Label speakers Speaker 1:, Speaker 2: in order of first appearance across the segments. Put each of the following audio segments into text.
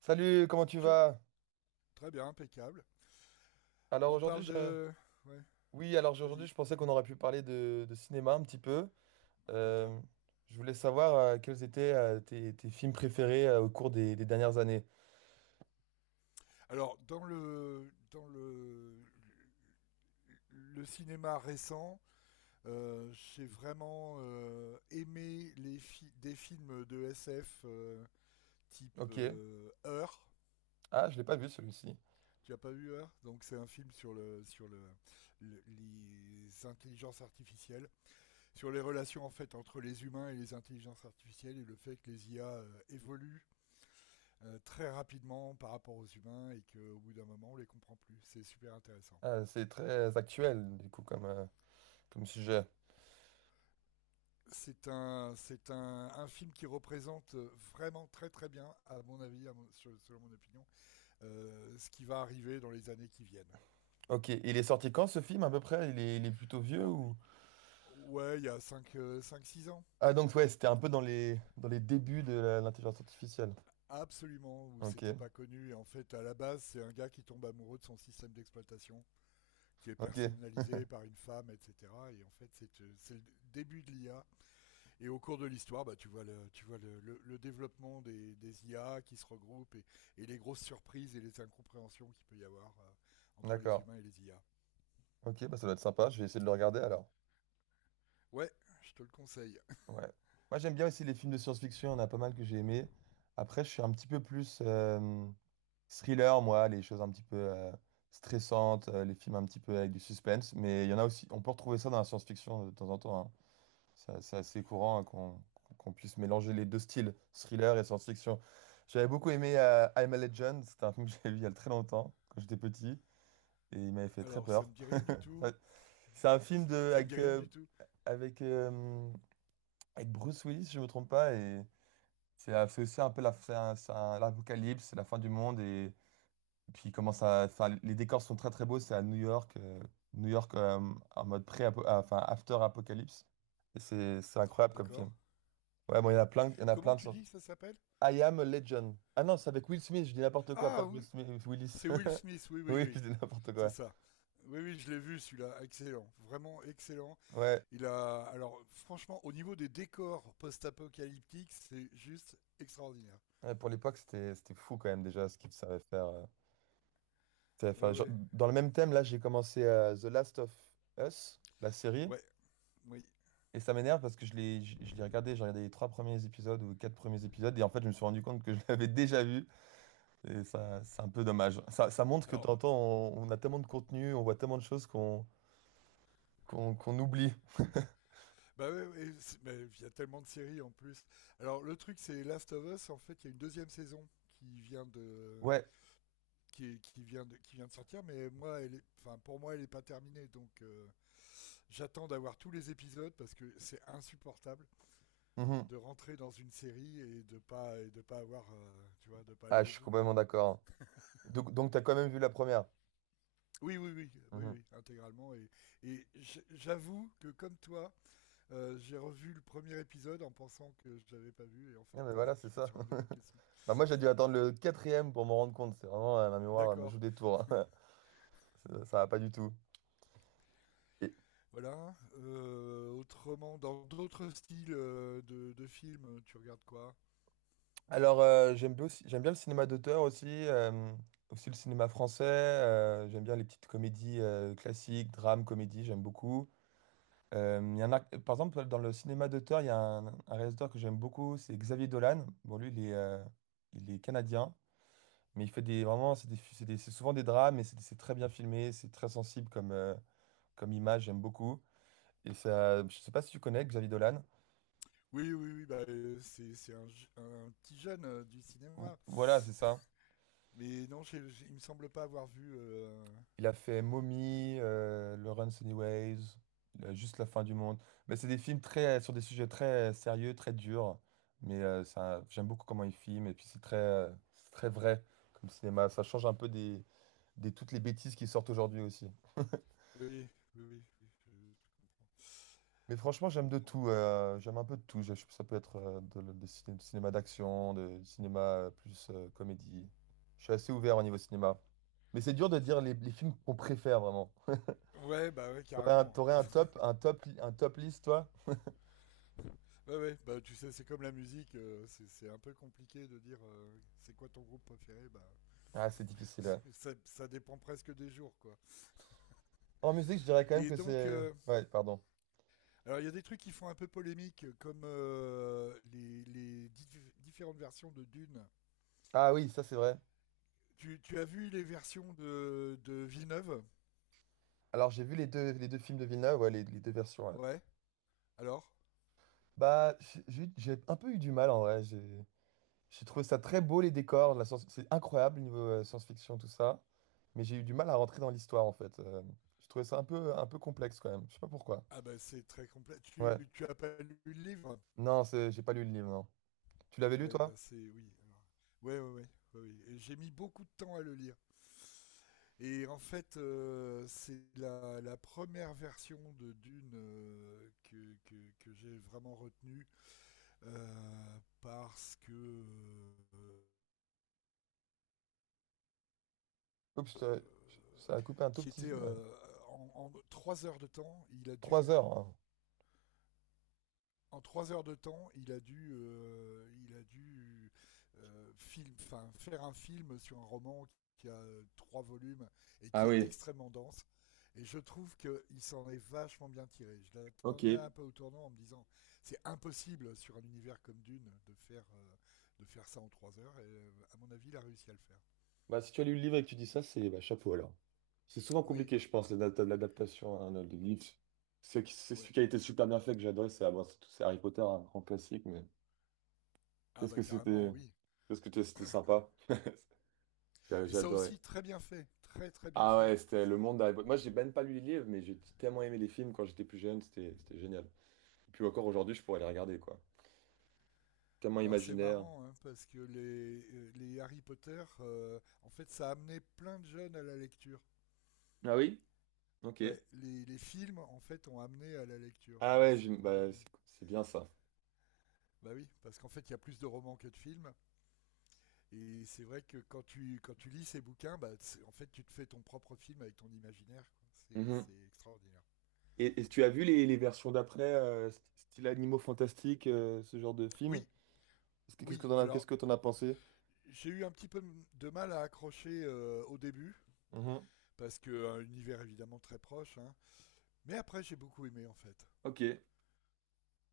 Speaker 1: Salut, comment tu
Speaker 2: Bonjour.
Speaker 1: vas?
Speaker 2: Très bien, impeccable.
Speaker 1: Alors
Speaker 2: On
Speaker 1: aujourd'hui,
Speaker 2: parle de. Ouais,
Speaker 1: Oui, alors aujourd'hui,
Speaker 2: vas-y,
Speaker 1: je pensais qu'on aurait pu parler de cinéma un petit peu. Euh,
Speaker 2: impeccable.
Speaker 1: je voulais savoir quels étaient tes films préférés au cours des dernières années.
Speaker 2: Alors, dans le cinéma récent, j'ai vraiment aimé des films de SF, type
Speaker 1: Ok.
Speaker 2: Heure.
Speaker 1: Ah, je l'ai pas vu celui-ci.
Speaker 2: Tu n'as pas vu Heure? Donc c'est un film sur les intelligences artificielles, sur les relations en fait entre les humains et les intelligences artificielles et le fait que les IA évoluent très rapidement par rapport aux humains et qu'au bout d'un moment, on les comprend plus. C'est super intéressant.
Speaker 1: Ah, c'est très actuel, du coup, comme sujet.
Speaker 2: C'est un film qui représente vraiment très très bien, à mon avis, selon mon opinion, ce qui va arriver dans les années qui viennent.
Speaker 1: Ok. Il est sorti quand ce film, à peu près? Il est plutôt vieux
Speaker 2: Oh,
Speaker 1: ou.
Speaker 2: ouais, il y a cinq, six ans.
Speaker 1: Ah, donc ouais, c'était un peu dans les débuts de l'intelligence artificielle.
Speaker 2: Absolument, où c'était
Speaker 1: Ok.
Speaker 2: pas connu. Et en fait, à la base, c'est un gars qui tombe amoureux de son système d'exploitation, qui est
Speaker 1: Ok.
Speaker 2: personnalisé par une femme, etc. Et en fait, c'est le début de l'IA. Et au cours de l'histoire, bah, tu vois, le développement des IA qui se regroupent et les grosses surprises et les incompréhensions qu'il peut y avoir, entre les
Speaker 1: D'accord.
Speaker 2: humains et les IA.
Speaker 1: Ok, bah ça doit être sympa. Je vais essayer de le regarder alors.
Speaker 2: Ouais, je te le conseille.
Speaker 1: Ouais. Moi, j'aime bien aussi les films de science-fiction, il y en a pas mal que j'ai aimé. Après, je suis un petit peu plus thriller, moi, les choses un petit peu stressantes, les films un petit peu avec du suspense. Mais il y en a aussi, on peut retrouver ça dans la science-fiction de temps en temps, hein. C'est assez courant, hein, qu'on puisse mélanger les deux styles, thriller et science-fiction. J'avais beaucoup aimé I'm a Legend, c'était un film que j'avais vu il y a très longtemps, quand j'étais petit, et il m'avait fait très
Speaker 2: Alors, ça
Speaker 1: peur.
Speaker 2: me dit rien du tout.
Speaker 1: Enfin, c'est un film
Speaker 2: Ça me dit rien du tout.
Speaker 1: avec, euh, avec Bruce Willis, si je me trompe pas, et. C'est aussi un peu la, c'est un- l'apocalypse, c'est la fin du monde. Et puis, comment ça, enfin, les décors sont très très beaux. C'est à New York, en mode pré enfin, after-apocalypse. Et c'est incroyable comme
Speaker 2: D'accord.
Speaker 1: film. Ouais, bon, il y en a plein, il y en a
Speaker 2: Comment
Speaker 1: plein de
Speaker 2: tu
Speaker 1: sortes.
Speaker 2: dis que ça s'appelle?
Speaker 1: I Am Legend. Ah non, c'est avec Will Smith, je dis n'importe quoi, pas
Speaker 2: Ah oui,
Speaker 1: Bruce Willis.
Speaker 2: c'est Will Smith. Oui, oui,
Speaker 1: Oui, je
Speaker 2: oui.
Speaker 1: dis n'importe
Speaker 2: C'est
Speaker 1: quoi.
Speaker 2: ça. Oui, oui, je l'ai vu celui-là, excellent, vraiment excellent.
Speaker 1: Ouais,
Speaker 2: Alors franchement, au niveau des décors post-apocalyptiques, c'est juste extraordinaire.
Speaker 1: ouais, pour l'époque, c'était fou quand même déjà ce qu'il savait faire. Ça savait
Speaker 2: Ouais,
Speaker 1: faire. Genre,
Speaker 2: ouais,
Speaker 1: dans le même thème, là, j'ai commencé The Last of Us, la série.
Speaker 2: ouais, oui.
Speaker 1: Et ça m'énerve parce que je l'ai regardé, j'ai regardé les 3 premiers épisodes ou 4 premiers épisodes et en fait, je me suis rendu compte que je l'avais déjà vu et ça, c'est un peu dommage. Ça montre que de
Speaker 2: Alors,
Speaker 1: temps en temps, on a tellement de contenu, on voit tellement de choses qu'on oublie.
Speaker 2: bah ouais, ouais, mais il y a tellement de séries en plus. Alors, le truc, c'est Last of Us. En fait, il y a une deuxième saison qui vient de,
Speaker 1: Ouais.
Speaker 2: qui, est- qui vient de sortir. Mais moi, elle est, enfin, pour moi, elle est pas terminée. Donc, j'attends d'avoir tous les épisodes parce que c'est insupportable
Speaker 1: Mhm.
Speaker 2: de rentrer dans une série et de pas avoir, tu vois, de pas
Speaker 1: Ah,
Speaker 2: aller
Speaker 1: je
Speaker 2: au
Speaker 1: suis
Speaker 2: bout, quoi.
Speaker 1: complètement d'accord. Donc, tu as quand même vu la première.
Speaker 2: Oui, oui, oui, oui,
Speaker 1: Mhm.
Speaker 2: oui, intégralement. J'avoue que comme toi, j'ai revu le premier épisode en pensant que je l'avais pas vu et en
Speaker 1: Ah,
Speaker 2: fait,
Speaker 1: mais voilà, c'est
Speaker 2: je me
Speaker 1: ça.
Speaker 2: suis rendu compte que si.
Speaker 1: Bah, moi, j'ai dû attendre le quatrième pour m'en rendre compte. C'est vraiment, ma mémoire elle me
Speaker 2: D'accord,
Speaker 1: joue des tours. Ça va pas du tout. Et,
Speaker 2: voilà. Autrement, dans d'autres styles, de films, tu regardes quoi?
Speaker 1: Alors, j'aime bien le cinéma d'auteur aussi, aussi le cinéma français. J'aime bien les petites comédies classiques, drames, comédies, j'aime beaucoup. Il y en a, par exemple, dans le cinéma d'auteur, il y a un réalisateur que j'aime beaucoup, c'est Xavier Dolan. Bon, lui, il est canadien, mais vraiment, c'est souvent des drames, mais c'est très bien filmé, c'est très sensible comme image, j'aime beaucoup. Et ça, je sais pas si tu connais Xavier Dolan.
Speaker 2: Oui, oui, oui, bah, c'est un, un petit jeune, du cinéma.
Speaker 1: Voilà, c'est ça.
Speaker 2: Mais non, il me semble pas avoir vu.
Speaker 1: Il a fait Mommy, Lawrence Anyways, Juste la fin du monde. Mais c'est des films très, sur des sujets très sérieux, très durs. Mais ça, j'aime beaucoup comment il filme. Et puis c'est très vrai comme cinéma. Ça change un peu des toutes les bêtises qui sortent aujourd'hui aussi.
Speaker 2: Oui, oui, oui, oui, je,
Speaker 1: Mais franchement,
Speaker 2: je
Speaker 1: j'aime de
Speaker 2: comprends.
Speaker 1: tout. J'aime un peu de tout. Ça peut être de, le- des ciné- du cinéma d'action, du cinéma plus comédie. Je suis assez ouvert au niveau cinéma. Mais c'est dur de dire les films qu'on préfère vraiment.
Speaker 2: Ouais, bah ouais,
Speaker 1: T'aurais un,
Speaker 2: carrément.
Speaker 1: t'aurais un top list, toi?
Speaker 2: Ouais, ouais, bah tu sais, c'est comme la musique, c'est un peu compliqué de dire, c'est quoi ton groupe préféré, bah.
Speaker 1: Ah, c'est difficile, ouais.
Speaker 2: Ça dépend presque des jours, quoi.
Speaker 1: En musique, je dirais quand même
Speaker 2: Et
Speaker 1: que
Speaker 2: donc,
Speaker 1: c'est. Ouais, pardon.
Speaker 2: alors il y a des trucs qui font un peu polémique, comme, les différentes versions de Dune.
Speaker 1: Ah oui, ça c'est vrai.
Speaker 2: Tu as vu les versions de Villeneuve?
Speaker 1: Alors j'ai vu les deux films de Villeneuve, ouais, les deux versions. Ouais.
Speaker 2: Ouais. Alors.
Speaker 1: Bah, j'ai un peu eu du mal en vrai. J'ai trouvé ça très beau, les décors, la science, c'est incroyable niveau science-fiction, tout ça. Mais j'ai eu du mal à rentrer dans l'histoire en fait. Je trouvais ça un peu complexe quand même. Je sais pas pourquoi.
Speaker 2: Ah ben c'est très complet.
Speaker 1: Ouais.
Speaker 2: Tu as pas lu le livre?
Speaker 1: Non, j'ai pas lu le livre, non. Tu l'avais
Speaker 2: Ah
Speaker 1: lu
Speaker 2: ouais,
Speaker 1: toi?
Speaker 2: ben c'est oui. Alors. Ouais, ouais, ouais, ouais, ouais. Et j'ai mis beaucoup de temps à le lire. Et en fait, c'est la première version de Dune que j'ai vraiment retenue, parce que,
Speaker 1: Oups, ça a coupé un tout
Speaker 2: qui
Speaker 1: petit,
Speaker 2: était,
Speaker 1: ouais.
Speaker 2: en trois heures de temps, il a
Speaker 1: Trois
Speaker 2: dû
Speaker 1: heures, hein.
Speaker 2: en trois heures de temps, il a dû, faire un film sur un roman qui a, trois volumes et
Speaker 1: Ah
Speaker 2: qui est
Speaker 1: oui,
Speaker 2: extrêmement dense. Et je trouve qu'il s'en est vachement bien tiré. Je
Speaker 1: ok.
Speaker 2: l'attendais un peu au tournant en me disant c'est impossible sur un univers comme Dune de faire, de faire ça en trois heures. Et à mon avis, il a réussi à le faire.
Speaker 1: Bah, si tu as lu le livre et que tu dis ça, c'est bah, chapeau alors. C'est souvent
Speaker 2: Oui,
Speaker 1: compliqué, je pense, l'adaptation à un autre livre. C'est celui
Speaker 2: ouais.
Speaker 1: qui a été super bien fait que j'adore, bon, c'est Harry Potter, un grand classique, mais
Speaker 2: Ah
Speaker 1: qu'est-ce
Speaker 2: bah
Speaker 1: que
Speaker 2: carrément,
Speaker 1: c'était
Speaker 2: oui.
Speaker 1: qu'est-ce que t'es- c'était sympa. J'ai
Speaker 2: Et
Speaker 1: j'ai
Speaker 2: ça
Speaker 1: adoré.
Speaker 2: aussi, très bien fait, très très bien
Speaker 1: Ah
Speaker 2: fait.
Speaker 1: ouais, c'était le monde d'Harry Potter. Moi, j'ai même pas lu les livres, mais j'ai tellement aimé les films quand j'étais plus jeune, c'était génial. Et puis encore aujourd'hui, je pourrais les regarder, quoi. Tellement
Speaker 2: Alors c'est
Speaker 1: imaginaire.
Speaker 2: marrant, hein, parce que les Harry Potter, en fait, ça a amené plein de jeunes à la lecture.
Speaker 1: Ah oui? Ok.
Speaker 2: Ouais, les films, en fait, ont amené à la lecture.
Speaker 1: Ah ouais,
Speaker 2: C'est vraiment...
Speaker 1: bah,
Speaker 2: euh,
Speaker 1: c'est bien ça.
Speaker 2: Bah oui, parce qu'en fait, il y a plus de romans que de films. Et c'est vrai que quand tu lis ces bouquins, bah, en fait, tu te fais ton propre film avec ton imaginaire, quoi. C'est extraordinaire.
Speaker 1: Et, tu as vu les versions d'après, style Animaux Fantastiques, ce genre de film?
Speaker 2: Oui,
Speaker 1: Qu'est-ce que qu'est-ce
Speaker 2: oui.
Speaker 1: que t'en as, qu'est-ce
Speaker 2: Alors,
Speaker 1: que t'en as pensé?
Speaker 2: j'ai eu un petit peu de mal à accrocher, au début.
Speaker 1: Mhm.
Speaker 2: Parce que un univers évidemment très proche, hein. Mais après, j'ai beaucoup aimé en fait.
Speaker 1: Ok,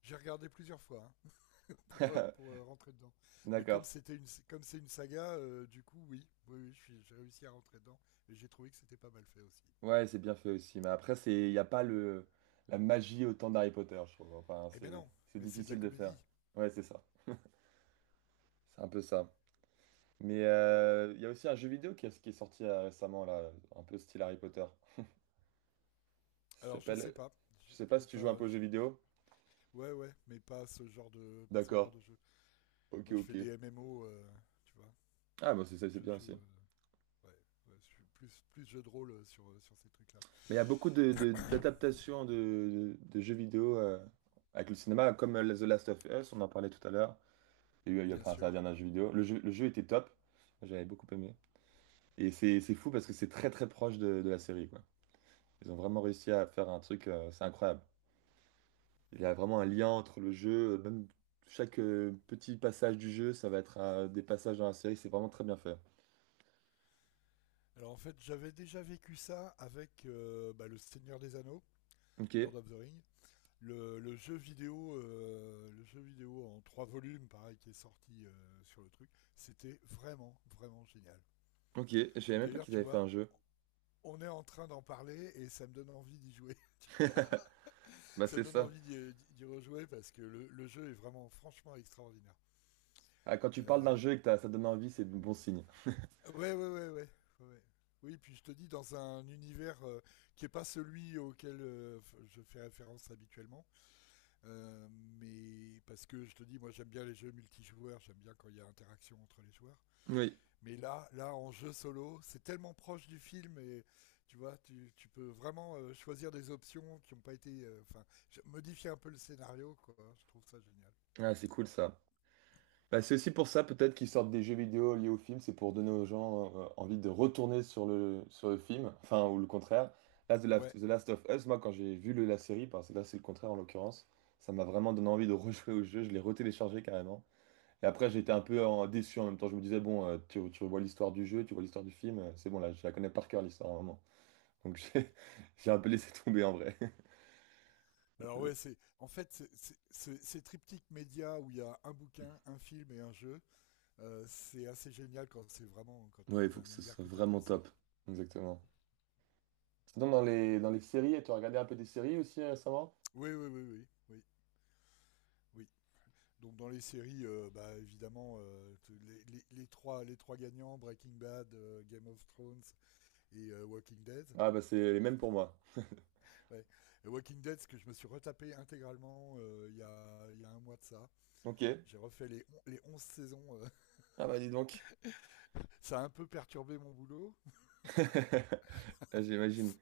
Speaker 2: J'ai regardé plusieurs fois, hein, pour, euh, pour euh, rentrer dedans. Mais
Speaker 1: d'accord.
Speaker 2: comme c'est une saga, du coup, oui, oui, oui, j'ai réussi à rentrer dedans et j'ai trouvé que c'était pas mal fait aussi.
Speaker 1: Ouais, c'est bien fait aussi. Mais après, il n'y a pas la magie autant d'Harry Potter, je trouve. Enfin,
Speaker 2: Eh ben
Speaker 1: c'est,
Speaker 2: non,
Speaker 1: c'est
Speaker 2: mais c'est de la
Speaker 1: difficile de faire.
Speaker 2: comédie.
Speaker 1: Ouais, c'est ça. C'est un peu ça. Mais il y a aussi un jeu vidéo qui est sorti récemment, là, un peu style Harry Potter. Ça
Speaker 2: Alors je sais
Speaker 1: s'appelle.
Speaker 2: pas,
Speaker 1: Je
Speaker 2: J'ai-
Speaker 1: sais pas si
Speaker 2: j'ai
Speaker 1: tu joues un
Speaker 2: pas,
Speaker 1: peu aux jeux
Speaker 2: j'ai- j'ai-
Speaker 1: vidéo.
Speaker 2: ouais ouais, mais pas ce genre
Speaker 1: D'accord.
Speaker 2: de jeu.
Speaker 1: Ok,
Speaker 2: Moi, je fais
Speaker 1: ok.
Speaker 2: des MMO, tu vois.
Speaker 1: Ah, bah c'est
Speaker 2: Je
Speaker 1: bien aussi.
Speaker 2: joue, euh, Ouais, ouais, je suis plus jeu de rôle, sur ces trucs-là.
Speaker 1: Mais il y a beaucoup d'adaptations de jeux vidéo avec le cinéma, comme The Last of Us, on en parlait tout à l'heure. Il y a eu, il y a-
Speaker 2: Bien
Speaker 1: enfin, c'est la
Speaker 2: sûr.
Speaker 1: dernière jeu vidéo. Le jeu était top, j'avais beaucoup aimé. Et c'est fou parce que c'est très très proche de la série, quoi. Ils ont vraiment réussi à faire un truc, c'est incroyable. Il y a vraiment un lien entre le jeu, même chaque petit passage du jeu, ça va être des passages dans la série, c'est vraiment très bien fait.
Speaker 2: Alors en fait, j'avais déjà vécu ça avec, bah, le Seigneur des Anneaux,
Speaker 1: Ok,
Speaker 2: Lord of the Ring, le jeu vidéo, le jeu vidéo en trois volumes, pareil, qui est sorti sur le truc. C'était vraiment, vraiment génial.
Speaker 1: ok, je savais
Speaker 2: Et
Speaker 1: même pas
Speaker 2: d'ailleurs,
Speaker 1: qu'ils
Speaker 2: tu
Speaker 1: avaient fait
Speaker 2: vois,
Speaker 1: un jeu.
Speaker 2: on est en train d'en parler et ça me donne envie d'y jouer.
Speaker 1: Bah
Speaker 2: Ça
Speaker 1: c'est
Speaker 2: me donne
Speaker 1: ça.
Speaker 2: envie d'y rejouer parce que le jeu est vraiment, franchement, extraordinaire.
Speaker 1: Ah, quand tu parles d'un
Speaker 2: Euh,
Speaker 1: jeu et que ça donne envie, c'est de bon signe.
Speaker 2: ouais, ouais, ouais, ouais, ouais, ouais. Oui, puis je te dis, dans un univers, qui n'est pas celui auquel, je fais référence habituellement. Euh, mais parce que je te dis, moi j'aime bien les jeux multijoueurs, j'aime bien quand il y a interaction entre les joueurs.
Speaker 1: Oui,
Speaker 2: Mais là en jeu solo, c'est tellement proche du film et tu vois, tu peux vraiment, choisir des options qui n'ont pas été, enfin, modifier un peu le scénario, quoi. Je trouve ça génial.
Speaker 1: ah, c'est cool ça. Bah, c'est aussi pour ça peut-être qu'ils sortent des jeux vidéo liés au film, c'est pour donner aux gens envie de retourner sur le film, enfin ou le contraire. Là,
Speaker 2: Ouais.
Speaker 1: The Last of Us, moi quand j'ai vu la série, parce que là c'est le contraire en l'occurrence, ça m'a vraiment donné envie de rejouer au jeu, je l'ai retéléchargé carrément. Et après j'étais un peu déçu en même temps, je me disais bon, tu vois l'histoire du jeu, tu vois l'histoire du film, c'est bon là, je la connais par cœur l'histoire vraiment. Donc j'ai un peu laissé tomber en vrai.
Speaker 2: Alors ouais, c'est en fait c'est- ces triptyques médias où il y a un bouquin, un film et un jeu, c'est assez génial quand c'est vraiment quand t'es
Speaker 1: Ouais, il
Speaker 2: dans
Speaker 1: faut que
Speaker 2: un
Speaker 1: ce
Speaker 2: univers
Speaker 1: soit
Speaker 2: que
Speaker 1: vraiment
Speaker 2: t'apprécies.
Speaker 1: top. Exactement. Sinon, dans les séries, tu as regardé un peu des séries aussi récemment?
Speaker 2: Oui, oui, oui, oui, oui, oui. Donc dans les séries, bah, évidemment, les trois gagnants, Breaking Bad, Game of Thrones et, Walking Dead.
Speaker 1: Ah bah c'est les mêmes pour moi.
Speaker 2: Ouais. Et Walking Dead, ce que je me suis retapé intégralement, il y a un mois de ça.
Speaker 1: Ok.
Speaker 2: J'ai refait les 11 saisons.
Speaker 1: Ah bah dis donc.
Speaker 2: Ça a un peu perturbé mon boulot,
Speaker 1: Ah, j'imagine.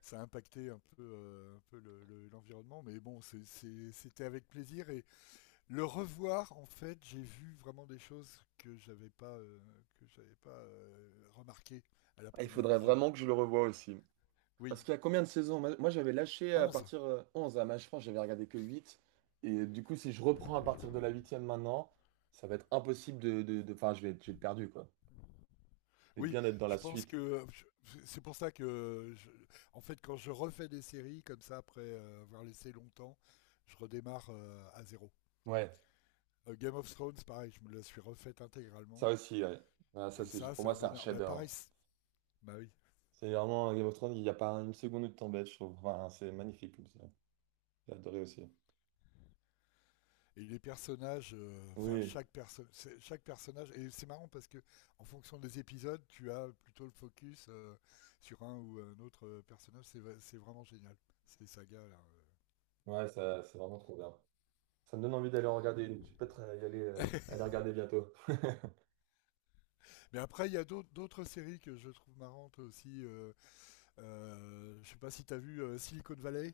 Speaker 2: ça a impacté un peu l'environnement, mais bon, c'était avec plaisir. Et le revoir, en fait, j'ai vu vraiment des choses que j'avais pas remarquées à la
Speaker 1: Ah, il
Speaker 2: première
Speaker 1: faudrait
Speaker 2: vision.
Speaker 1: vraiment que je le revoie aussi.
Speaker 2: Oui,
Speaker 1: Parce qu'il y a combien de saisons? Moi, j'avais lâché à
Speaker 2: 11.
Speaker 1: partir 11 à Match France, j'avais regardé que huit. Et du coup, si je reprends à partir de la 8e maintenant, ça va être impossible Enfin, je vais être perdu quoi. Je vais
Speaker 2: Oui,
Speaker 1: bien être dans
Speaker 2: je
Speaker 1: la
Speaker 2: pense
Speaker 1: suite.
Speaker 2: que c'est pour ça que, en fait, quand je refais des séries comme ça, après, avoir laissé longtemps, je redémarre, à zéro.
Speaker 1: Ouais,
Speaker 2: Game of Thrones, pareil, je me la suis refaite
Speaker 1: ça
Speaker 2: intégralement.
Speaker 1: aussi, ouais. Ah, ça,
Speaker 2: Et
Speaker 1: c'est,
Speaker 2: ça,
Speaker 1: pour
Speaker 2: c'est
Speaker 1: moi,
Speaker 2: un
Speaker 1: c'est un
Speaker 2: bonheur. Bah, pareil,
Speaker 1: chef-d'œuvre.
Speaker 2: bah oui.
Speaker 1: C'est vraiment Game of Thrones, il n'y a pas une seconde de temps bête, je trouve. Enfin, c'est magnifique. J'ai adoré aussi.
Speaker 2: Et les personnages, enfin,
Speaker 1: Oui,
Speaker 2: chaque personnage, et c'est marrant parce que en fonction des épisodes, tu as plutôt le focus, sur un ou un autre, personnage. C'est vraiment génial, ces sagas-là.
Speaker 1: ouais, ça, c'est vraiment trop bien. Ça me donne envie d'aller en regarder une. Je vais peut-être aller regarder bientôt.
Speaker 2: Mais après, il y a d'autres séries que je trouve marrantes aussi. Je sais pas si t'as vu, Silicon Valley.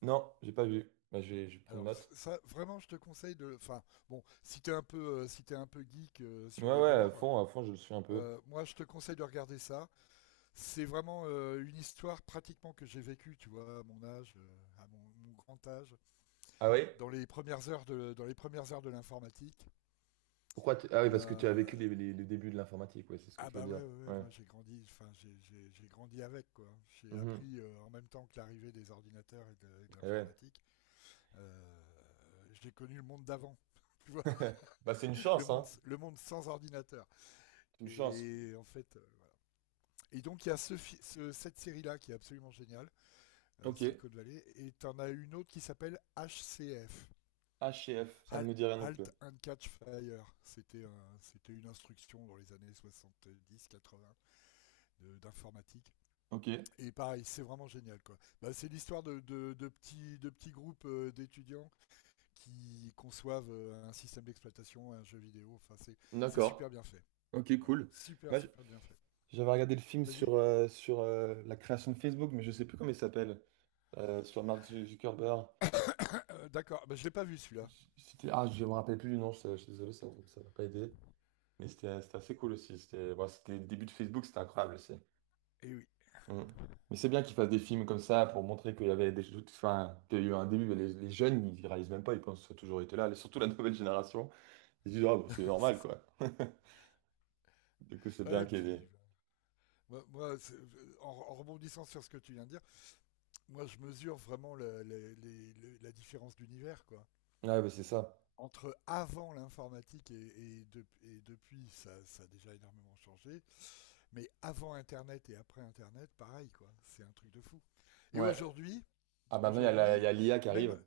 Speaker 1: Non, j'ai pas vu. Bah, je vais prendre
Speaker 2: Alors
Speaker 1: note.
Speaker 2: ça, vraiment, je te conseille de. Enfin, bon, si t'es un peu, si t'es un peu geek,
Speaker 1: Ouais,
Speaker 2: sur les
Speaker 1: ouais,
Speaker 2: bords,
Speaker 1: à fond, je le suis un peu.
Speaker 2: moi, je te conseille de regarder ça. C'est vraiment une histoire pratiquement que j'ai vécue, tu vois, à mon âge, à mon grand âge,
Speaker 1: Ah oui?
Speaker 2: dans les premières heures de l'informatique.
Speaker 1: Ah oui,
Speaker 2: Il y
Speaker 1: parce que
Speaker 2: a.
Speaker 1: tu as vécu le début de l'informatique, ouais, c'est ce que
Speaker 2: Ah
Speaker 1: tu veux
Speaker 2: bah
Speaker 1: dire.
Speaker 2: ouais, ouais, ouais,
Speaker 1: Ouais.
Speaker 2: moi j'ai grandi, enfin j'ai grandi avec quoi. J'ai
Speaker 1: Mhm.
Speaker 2: appris, en même temps que l'arrivée des ordinateurs et et de
Speaker 1: Eh ouais.
Speaker 2: l'informatique. Euh, j'ai connu le monde d'avant, tu vois,
Speaker 1: Bah, c'est une
Speaker 2: le
Speaker 1: chance,
Speaker 2: monde,
Speaker 1: hein.
Speaker 2: le monde sans ordinateur.
Speaker 1: C'est une chance.
Speaker 2: Et en fait, voilà. Et donc il y a cette série là qui est absolument géniale,
Speaker 1: Ok.
Speaker 2: Silicon Valley, et t'en as une autre qui s'appelle HCF.
Speaker 1: H et F ça ne
Speaker 2: Hal-
Speaker 1: me dit rien non plus.
Speaker 2: Halt and Catch Fire. C'était une instruction dans les années 70-80 d'informatique.
Speaker 1: Ok.
Speaker 2: Et pareil, c'est vraiment génial, quoi. Bah, c'est l'histoire de petits groupes, d'étudiants qui conçoivent, un système d'exploitation, un jeu vidéo. Enfin, c'est, super
Speaker 1: D'accord.
Speaker 2: bien fait.
Speaker 1: Ok,
Speaker 2: Ouais.
Speaker 1: cool.
Speaker 2: Super,
Speaker 1: Moi, j-
Speaker 2: super bien fait.
Speaker 1: J'avais regardé le film
Speaker 2: Vas-y.
Speaker 1: sur, sur la création de Facebook, mais je sais plus comment il s'appelle. Sur Mark Zuckerberg.
Speaker 2: D'accord, bah, je l'ai pas vu celui-là.
Speaker 1: C'était, ah, je me rappelle plus du nom, je suis désolé, ça m'a pas aidé. Mais c'était assez cool aussi. C'était bon, c'était le début de Facebook, c'était incroyable aussi.
Speaker 2: Eh oui,
Speaker 1: Mm. Mais c'est bien qu'ils fassent des films comme ça pour montrer qu'il y avait des doutes, enfin, qu'il y a eu un début, mais les jeunes, ils réalisent même pas, ils pensent que ça a toujours été là. Et surtout la nouvelle génération, ils disent, ah, bah, c'est
Speaker 2: c'est
Speaker 1: normal,
Speaker 2: ça.
Speaker 1: quoi. Du coup, c'est
Speaker 2: Ouais,
Speaker 1: bien
Speaker 2: et
Speaker 1: qu'il y
Speaker 2: puis,
Speaker 1: ait des...
Speaker 2: bah, moi, moi, c'est- en rebondissant sur ce que tu viens de dire, moi, je mesure vraiment la différence d'univers, quoi.
Speaker 1: Ouais, bah, c'est ça.
Speaker 2: Entre avant l'informatique et depuis, ça a déjà énormément changé. Mais avant Internet et après Internet, pareil, quoi. C'est un truc de fou. Et
Speaker 1: Ouais.
Speaker 2: aujourd'hui,
Speaker 1: Ah, maintenant, il
Speaker 2: aujourd'hui,
Speaker 1: y a l'IA qui
Speaker 2: même,
Speaker 1: arrive.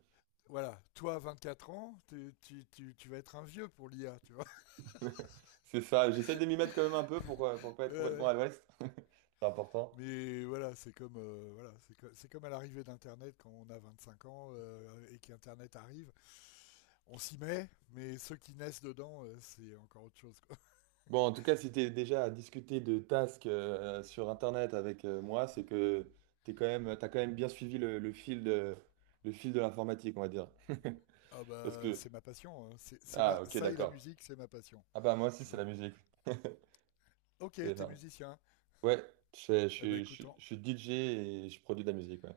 Speaker 2: voilà, toi, 24 ans, tu vas être un vieux pour l'IA, tu vois.
Speaker 1: C'est ça. J'essaie de m'y mettre quand même un peu pour pas
Speaker 2: Ouais,
Speaker 1: être complètement
Speaker 2: ouais.
Speaker 1: à l'ouest. C'est important.
Speaker 2: Mais voilà, c'est comme, voilà, c'est comme à l'arrivée d'Internet quand on a 25 ans et qu'Internet arrive. On s'y met, mais ceux qui naissent dedans, c'est encore autre chose, quoi.
Speaker 1: Bon, en tout cas, si tu es déjà à discuter de tasks sur Internet avec moi, c'est que t'as quand même bien suivi le, le fil de l'informatique, on va dire.
Speaker 2: Ah
Speaker 1: Parce
Speaker 2: bah,
Speaker 1: que...
Speaker 2: c'est ma passion, hein. C'est ma...
Speaker 1: Ah, ok,
Speaker 2: Ça et la
Speaker 1: d'accord.
Speaker 2: musique, c'est ma passion,
Speaker 1: Ah bah moi aussi,
Speaker 2: tu
Speaker 1: c'est
Speaker 2: vois.
Speaker 1: la musique.
Speaker 2: Ok,
Speaker 1: C'est
Speaker 2: t'es
Speaker 1: énorme.
Speaker 2: musicien.
Speaker 1: Ouais, je, fais- je,
Speaker 2: Eh ben
Speaker 1: suis je
Speaker 2: écoute,
Speaker 1: suis-
Speaker 2: en-
Speaker 1: je suis DJ et je produis de la musique, ouais.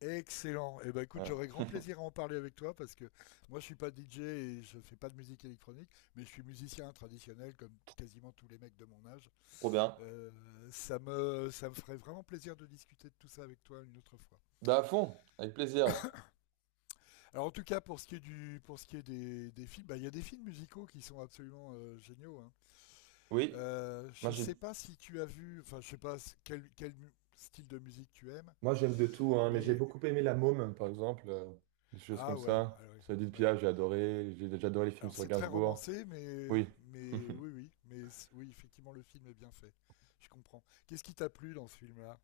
Speaker 2: Excellent. Eh ben écoute, j'aurais
Speaker 1: Ouais.
Speaker 2: grand plaisir à en parler avec toi parce que moi je suis pas DJ et je fais pas de musique électronique, mais je suis musicien traditionnel comme quasiment tous les mecs de mon âge.
Speaker 1: Trop bien.
Speaker 2: Euh, ça me ferait vraiment plaisir de discuter de tout ça avec toi une autre fois.
Speaker 1: Bah à fond, avec plaisir.
Speaker 2: Alors en tout cas pour ce qui est des films, bah, il y a des films musicaux qui sont absolument géniaux, hein.
Speaker 1: Oui, moi
Speaker 2: Je sais
Speaker 1: j'ai
Speaker 2: pas si tu as vu, enfin je sais pas style de musique tu aimes,
Speaker 1: moi, j'aime de tout, hein, mais j'ai
Speaker 2: mais
Speaker 1: beaucoup aimé La Môme, par exemple, des choses comme
Speaker 2: ah ouais,
Speaker 1: ça.
Speaker 2: ah
Speaker 1: Ça dit
Speaker 2: ouais. Ouais.
Speaker 1: Pia, j'ai adoré. J'ai déjà adoré les films
Speaker 2: Alors
Speaker 1: sur
Speaker 2: c'est très
Speaker 1: Gainsbourg.
Speaker 2: romancé,
Speaker 1: Oui,
Speaker 2: mais oui, oui, effectivement, le film est bien fait. Je comprends. Qu'est-ce qui t'a plu dans ce film-là?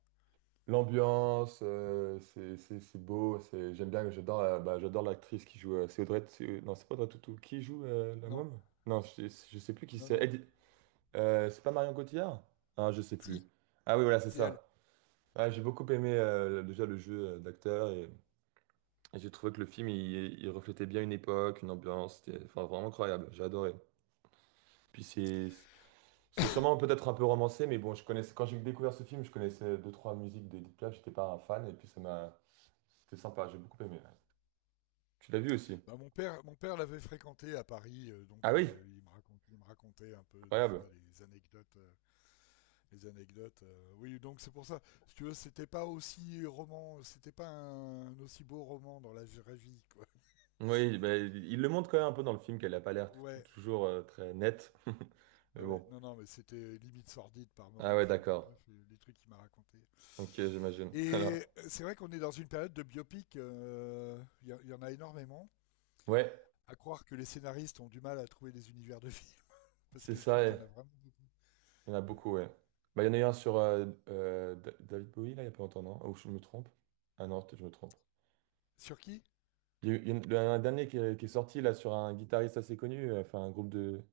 Speaker 1: l'ambiance, c'est beau. J'aime bien, bah, j'adore l'actrice qui joue. C'est Audrey. Non, c'est pas Audrey Tautou. Qui joue La
Speaker 2: Non,
Speaker 1: Môme? Non, je sais plus qui
Speaker 2: non,
Speaker 1: c'est.
Speaker 2: non.
Speaker 1: C'est pas Marion Cotillard? Ah, je sais plus.
Speaker 2: Si,
Speaker 1: Ah oui, voilà, c'est
Speaker 2: c'est elle.
Speaker 1: ça. Ouais, j'ai beaucoup aimé déjà le jeu d'acteur et. Et j'ai trouvé que le film, il reflétait bien une époque, une ambiance, c'était enfin, vraiment incroyable, j'ai adoré. Puis c'est sûrement peut-être un peu romancé, mais bon, je connaissais, quand j'ai découvert ce film, je connaissais deux, trois musiques d'Edith Piaf, j'étais pas un fan, et puis ça m'a... C'était sympa, j'ai beaucoup aimé. Tu l'as vu aussi?
Speaker 2: Bah, mon père l'avait fréquenté à Paris,
Speaker 1: Ah
Speaker 2: donc
Speaker 1: oui,
Speaker 2: il me racontait un peu des
Speaker 1: incroyable.
Speaker 2: fois les anecdotes, oui, donc c'est pour ça. Si tu veux, c'était pas un aussi beau roman dans la vraie vie, quoi.
Speaker 1: Oui, bah, il le montre quand même un peu dans le film qu'elle a pas l'air
Speaker 2: Ouais,
Speaker 1: toujours très nette. Mais
Speaker 2: ouais.
Speaker 1: bon.
Speaker 2: Non, non, mais c'était limite sordide par
Speaker 1: Ah
Speaker 2: moment.
Speaker 1: ouais,
Speaker 2: Enfin, bon,
Speaker 1: d'accord.
Speaker 2: bref, les trucs qu'il m'a racontés.
Speaker 1: Ok, j'imagine.
Speaker 2: Et
Speaker 1: Alors,
Speaker 2: euh, c'est vrai qu'on est dans une période de biopic, en a énormément.
Speaker 1: ouais,
Speaker 2: À croire que les scénaristes ont du mal à trouver des univers de films, parce
Speaker 1: c'est
Speaker 2: que je
Speaker 1: ça.
Speaker 2: trouve qu'il
Speaker 1: Et
Speaker 2: y en a vraiment beaucoup.
Speaker 1: il y en a beaucoup, ouais. Bah, il y en a eu un sur David Bowie, là, il y a pas longtemps, non? Ou je me trompe? Ah non, peut-être que je me trompe.
Speaker 2: Sur qui?
Speaker 1: Il y a eu- il y en- Il y en a un dernier qui est sorti là sur un guitariste assez connu, enfin un groupe de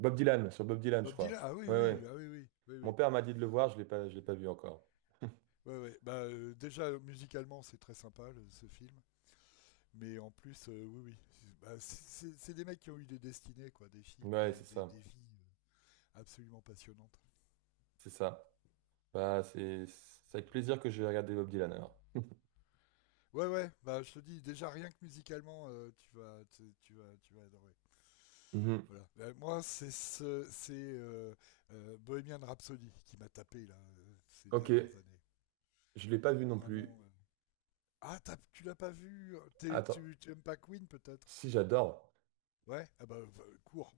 Speaker 1: Bob Dylan, sur Bob Dylan, je
Speaker 2: Bob
Speaker 1: crois.
Speaker 2: Dylan? Ah oui,
Speaker 1: Ouais, ouais.
Speaker 2: oui, ah oui, oui, oui,
Speaker 1: Mon
Speaker 2: oui.
Speaker 1: père m'a dit de le voir, je l'ai pas vu encore.
Speaker 2: Ouais, ouais. Bah, déjà, musicalement, c'est très sympa, ce film. Mais en plus, oui, oui. Bah, c'est des mecs qui ont eu des destinées, quoi, des films,
Speaker 1: Ouais, c'est ça,
Speaker 2: des vies absolument passionnantes.
Speaker 1: c'est ça. Bah, c'est avec plaisir que je vais regarder Bob Dylan alors.
Speaker 2: Ouais, ouais, bah, je te dis, déjà, rien que musicalement, tu vas adorer.
Speaker 1: Mhm.
Speaker 2: Voilà. Ben, moi, c'est Bohemian Rhapsody qui m'a tapé là ces
Speaker 1: Ok,
Speaker 2: dernières années.
Speaker 1: je l'ai pas vu non plus.
Speaker 2: Vraiment, Ah, tu l'as pas vu?
Speaker 1: Attends,
Speaker 2: Tu aimes pas Queen peut-être?
Speaker 1: si j'adore,
Speaker 2: Ouais. Cours,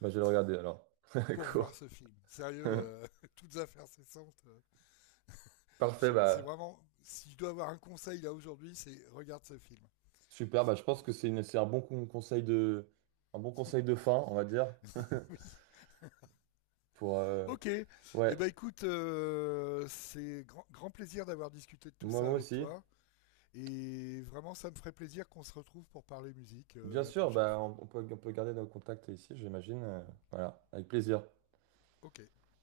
Speaker 1: bah je vais le regarder alors.
Speaker 2: cours
Speaker 1: Cool.
Speaker 2: voir ce film. Sérieux, toutes affaires cessantes.
Speaker 1: Parfait,
Speaker 2: C'est
Speaker 1: bah
Speaker 2: vraiment... Si je dois avoir un conseil là aujourd'hui, c'est regarde ce film.
Speaker 1: super. Bah je pense que c'est une, c'est un bon con- conseil de, un bon conseil de fin, on va dire,
Speaker 2: Oui.
Speaker 1: pour
Speaker 2: Ok.
Speaker 1: ouais.
Speaker 2: Eh ben écoute, c'est grand plaisir d'avoir discuté de tout
Speaker 1: Moi,
Speaker 2: ça
Speaker 1: moi
Speaker 2: avec
Speaker 1: aussi.
Speaker 2: toi. Et vraiment, ça me ferait plaisir qu'on se retrouve pour parler musique
Speaker 1: Bien
Speaker 2: la
Speaker 1: sûr,
Speaker 2: prochaine
Speaker 1: bah,
Speaker 2: fois.
Speaker 1: on peut garder nos contacts ici, j'imagine. Voilà, avec plaisir.
Speaker 2: Ok.